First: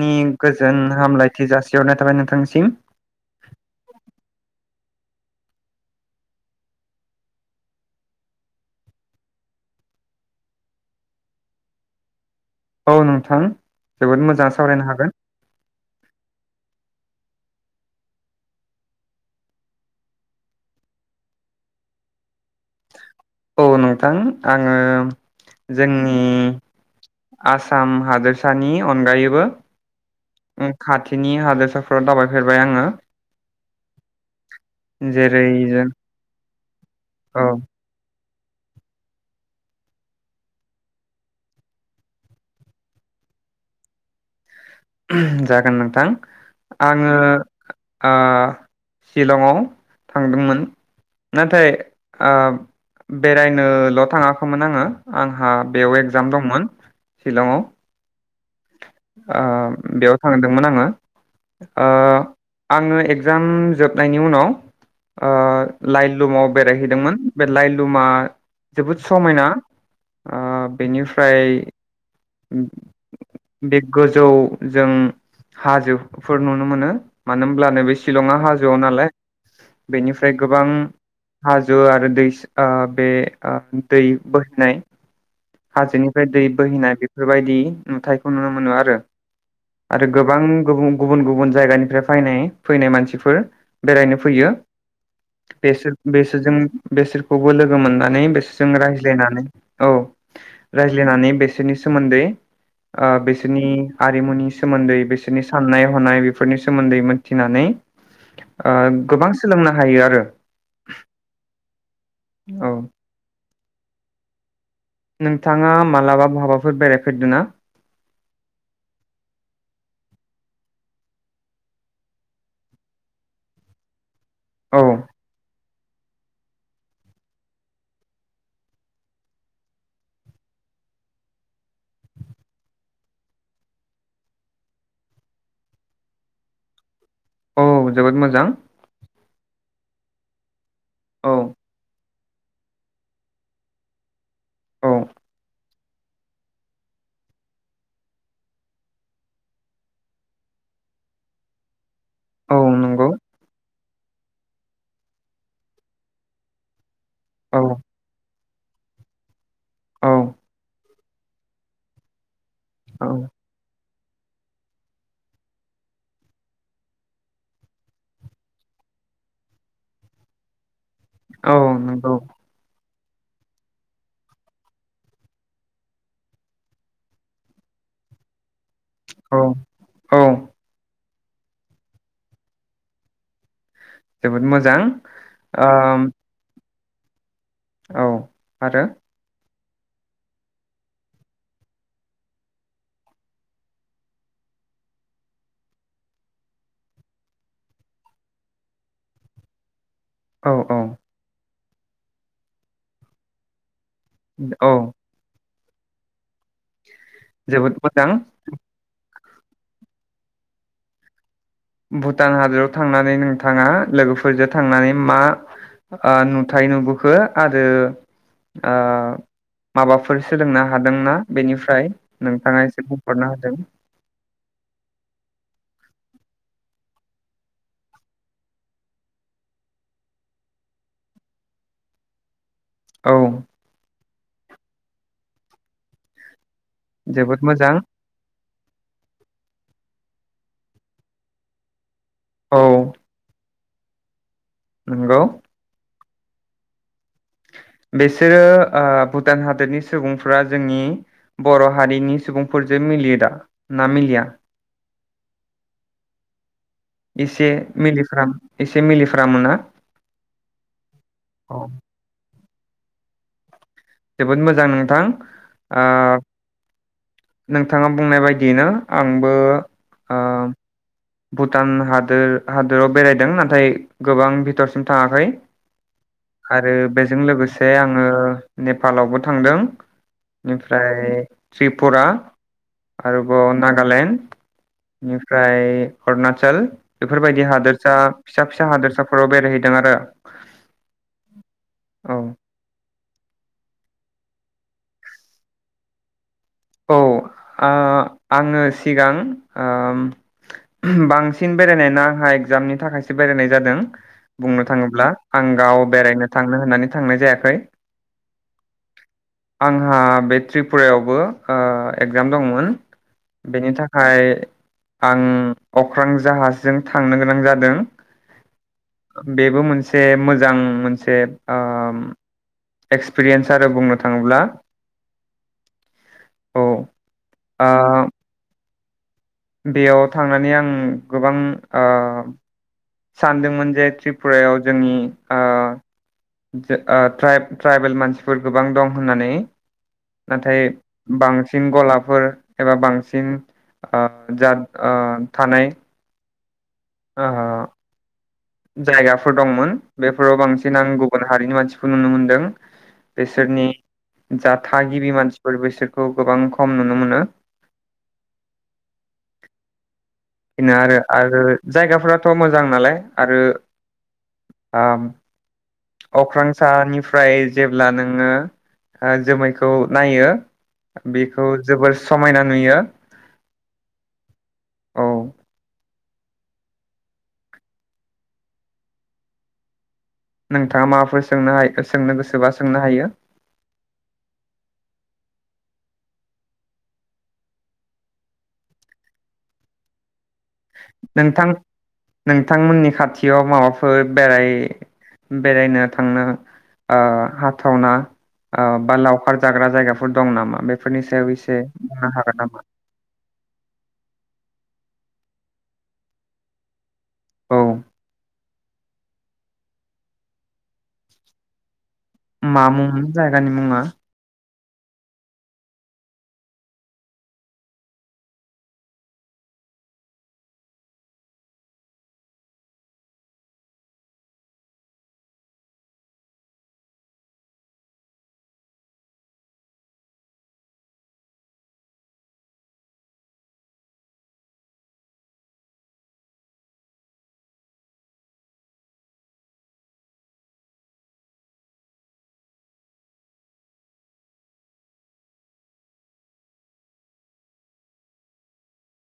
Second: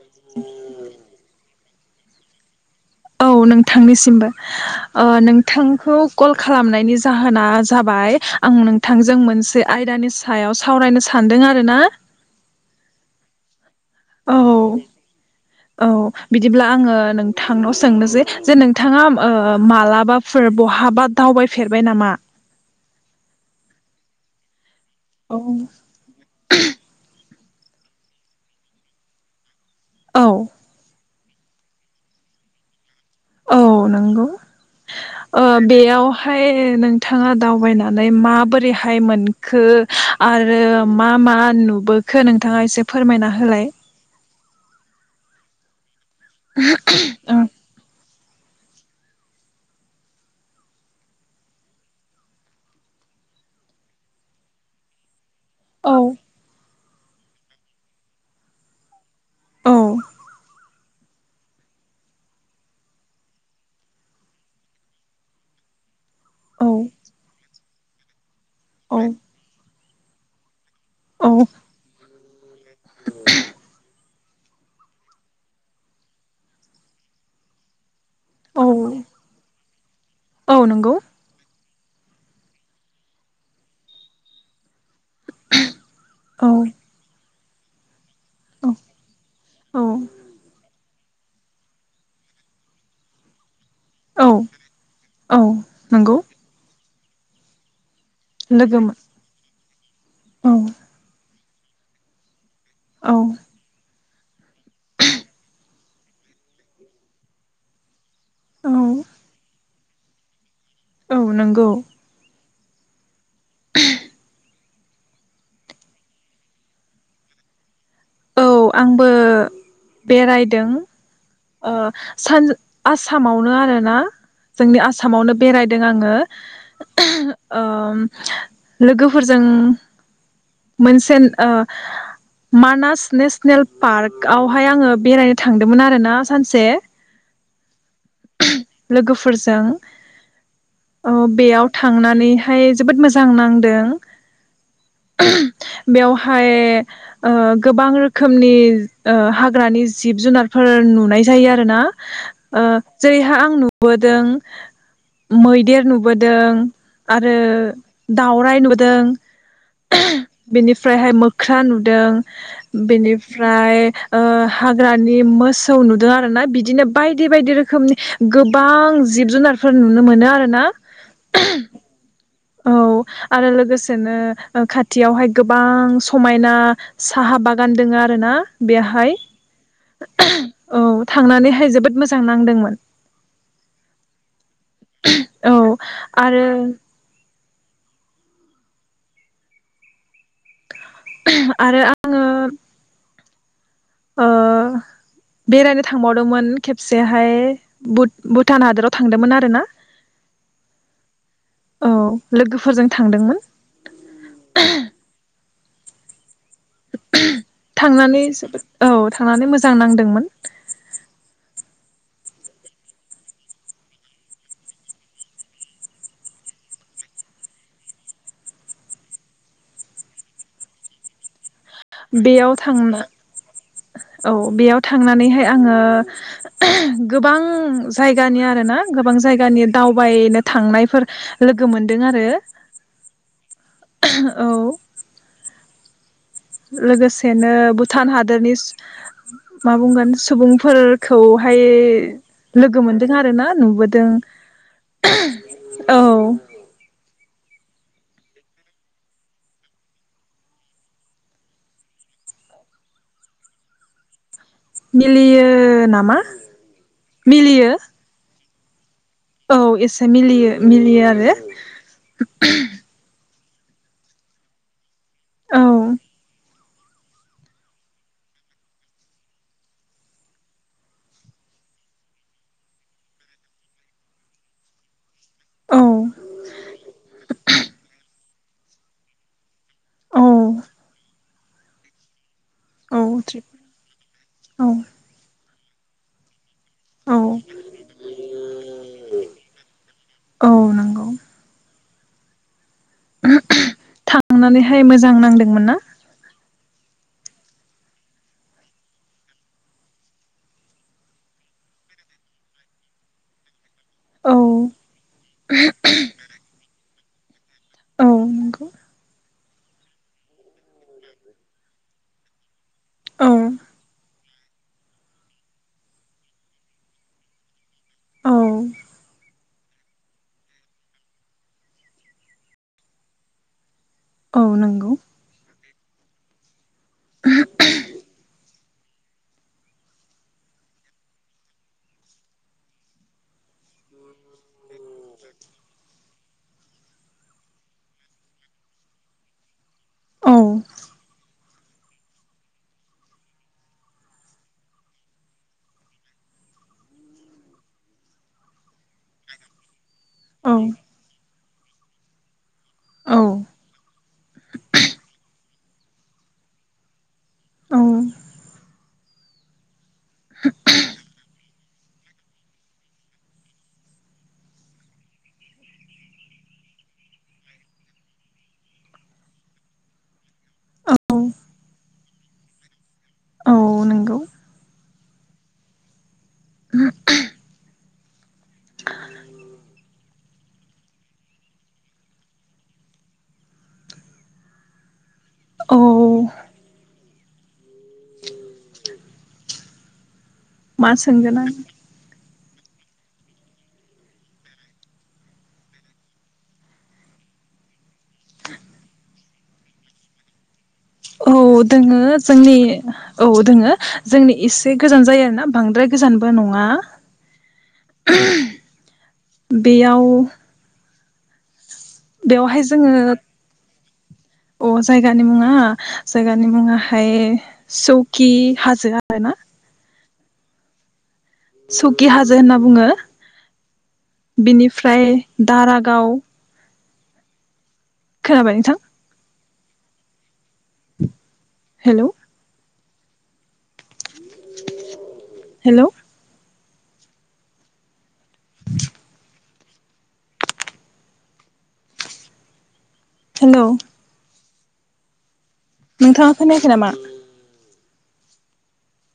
नि गोजोन हामलायथि जासिहरनायथ थाबाय नोंथांनिसिम औ नोंथांनिसिमबो ओ नोंथांखौ कल खालामनायनि जाहोना जाबाय आं नोंथांजों मोनसे आयदानि सायाव सावरायनो सानदों आरो ना औ नोंथां। जोबोद औ मोजां सावरायनो हागोन औ बिदिब्ला आङो नों थांनाव सोंनोसै जे नोंथाङा ओ मालाबाफोर बहाबा दावबायफेरबाय नामा? औ नोंथां आं ओ औ जोंनि आसाम हादोरसानि अनगायैबो। औ [unintelligible] [unintelligible] हादरसाफोराव दाबायफेरबाय आङो। औ नंगौ ओ जेरै जों बेयावहाय नोंथाङा औ दावबायनानै मा बोरैहाय मोनखो आरो मा मा नुबोखो नोंथाङा एसे फोरमायना होलाय। ओहुम जागोन नोंथां। आङो। औ ओ चिलंआव थांदोंमोन नाथाय ओ बेरायनोल' थाङाखैमोन आङो आंहा बेयाव एक्जाम दंमोन चिलंआव ओ औ बेयाव थांदोंमोन आङो ओ आङो एक्जाम जोबनायनि उनाव ओ लाइ [unintelligible] औ बेरायहैदोंमोन बे [unintelligible] दु मा जोबोद औ समायना। आ औ बेनिफ्राय उम बिग गस जौ जों हाजो फोर नुनो मोनो मानो होनब्ला नैबे चिलंआ औ हाजोआव नालाय बेनिफ्राय औ गोबां नंगौ हा जु आरो दै स ओ बे ओ दै बोहैनाय हाजोनिफ्राय दै औ बोहैनाय बेफ बेफोरबायदि नुथाय खौ नुनो औ मोनो आरो आरो औ गोबां गुबुं गुबुन गुबुन जायगानिफ्राय फैनाय फैनाय मानसिफोर बेरायनो औ फैयो औ बेसोर नंगौ बेसोरजों बेसोरखौबो लोगो मोनना नै बेसोरजों लोगोमोन रायज्लायनानै औ औ रायज्लायनानै बे जिनिस सोमोन्दै ओ औ बेसोनि आरिमुनि सोमोन्दै बिसोरनि साननाय हनाय बेफोरनि सोमोन्दै मोनथिनानै औ ओ गोबां सोलोंना हायो आरो । औ नंगौ औ [inaudible] नोंथाङा मालाबा बहाबाफोर बेरायफेरदोंना औ आंबो बेरायदों ओ सान आसामावनो आरोना जोंनि औ आसामावनो बेराय आङो ओम लोगोफोरजों मोनसेन‌ ओ मानास नेसनेल पार्कआवहाय आङो बेरायनो थांदोंमोन आरो ना सानसे औ जोबोद मोजां लोगोफोरजों अ औ बेयाव थांनानै बेहाय जोबोद मोजां नांदों औ [unintelligible] बेयावहाय ओ गोबां रोखोमनि ओ हाग्रानि जिब जुनारफोर नुनाय जायो आरोना औ नंगौ जेरैहा आंनु नुबोदों मैदेर नुबोदों आरो औ दाउ फ्राय नुदों औ बेनिफ्रायहाय मोख्रा नुदों औ बिनिफ्राय ओ हाग्रानि मोसौ नुदों आरो ना बिदिनो बायदि बायदि रो रोखोमनि गोबां जिब जुनारफोर नुनो मोनो आरो ना । औ नोंगौ औ आरो लोगोसेनो ओ‌ खाथिआवहाय गोबां समायना साहा बागान दोङो आरो ना बेहा औ [unintelligible] औ थांनानैहाय जोबोद मोजां नांदोंमोन । जोबोद मो मोजां ओ आरो औ आरो आरो आङो ओ बेरायनो थांबावदोंमोन खेबसेहाय भुट भुटान हादोराव थांदोंमोन आरोना । औ औ औ लोगोफोरजों थांदोंमोन। औ । जोबोद [unintelligible] मोजां थांनानै जोबोद औ। थांनानै मोजां नांदोंमोन। भुटान हादराव थांनानै नोंथाङा लोगोफोरजों थांनानै मा ओ नुथाय नुबोखो आरो ओ माबाफोर ओ सोलोंनो हादोंना बेनिफ्राय बेयाव नोंथाङा एसे थांना बुंहरनो हादों औ बेयाव थांनानैहाय आङो गोबां जायगानि आरो ना गोबां जायगानि दावबायनो थांनायफोर लोगो मोनदों आरो। औ। औ जोबोद लोगोसेनो मोजां भुटान हादोरनि। मा बुंगोन सुबुंफोरखौहाय। औ लोगो मोनदों आरोना। नुबोदों। नंगौ। औ। बेसोरो आ भुटान हादोरनि सुबुंफ्रा जोंनि बर' हारिनि सुबुंफोरजों मिलियो दा ना मिलिया? मिलियो नामा एसे मिलियो मिलिफ्राम एसे मिलिफ्रामो ना औ एसे मिलियो मिलियो आरो। औ जोबोद मोजां नोंथां औ ओ नोंथाङा बुंनाय बायदियैनो आंबो ओ भुटान हादोर हादोराव बेरायदों नाथाय गोबां भिथोरसिम थाङाखै औ आरो बेजों लोगोसे आङो नेपालावबो थांदों औ बेनिफ्राय त्रिपुरा आरोबाव औ औ नागालेण्ड फ्राय अरुणाचल औ बेफोरबायदि हादोरसा फिसा फिसा हादोरसा फोराव बेरायहैदों आरो औ नंगौ औ। थांनानैहाय मोजां नांदोंमोन ना? औ आ आङो सिगां ओ बांसिन बेरायना आंहा एगजामनि थाखायसो बेरायनाय जादों औ बुंनो थाङोब्ला आं गाव बेरायनो थांनो होननानै थांनाय जायाखै औ नंगौ आंहा बे त्रिपुरायावबो ओ एगजाम दंमोन औ बेनि थाखाय आं अख्रां जाहाजजों थांनो गोनां जादों औ बेबो मोनसे मोजां मोनसे ओ एक्सपिरियेन्स आरो बुंनो औ थाङोब्ला नंगौ औ आ बेयाव थांनानै आं गोबां आ सानदोंमोन जे त्रिपुरायाव जोंनि ओ ट्राइब ट्राइबेल मानसिफोर गोबां दं होननानै। औ नाथाय बांसिन गलाफोर एबा बांसिन आ जाद ओ थानाय। आ हा जायगाफोर दंमोन बेफोराव औ बांसिन आं गुबुन हारिनि मानसिफोर नुनो मोनदों औ बिसोरनि जा थागिबि मानसिफोर बेसोरखौ गोबां खम नुनो मोनो औ बेनो आरो आरो जायगाफोराथ मोजां नालाय आरो आ। अख्रांसानिफ्राय जेब्ला नोङो ओ जोमैखौ नायो बेखौ जोबोर समायना नुयो। औ नंगौ औ [inaudible] नोंथाङा माबाफोर सोंनोहाय सोंनो गोसोबा सोंनो हायो औ मा सोंगोन आं नोंथां नोंथांमोननि खाथियाव माबाफोर बेराय बेरायनो थांनो ओ हाथावना ओ बा लावखार जाग्रा जायगाफोर दं नामा बेफोरनि स औ दोङो जोंनि औ दोङो जोंनि एसे गोजान जायोनो आ बांद्राय गोजानबो नङा औ बेयाव बेवहाय मामुं जोङो उन जायगानि मुंङा अ जायगानि मुङा जायगानि मुंङाहाय सौकि हाजो आरो ना सकि हाजो होनना बुङो बिनिफ्राय दारागाव खोनाबाय नोंथां हेल [inaudible] हेल [inaudible] हेल नोंथांङा खोनायाखै नामा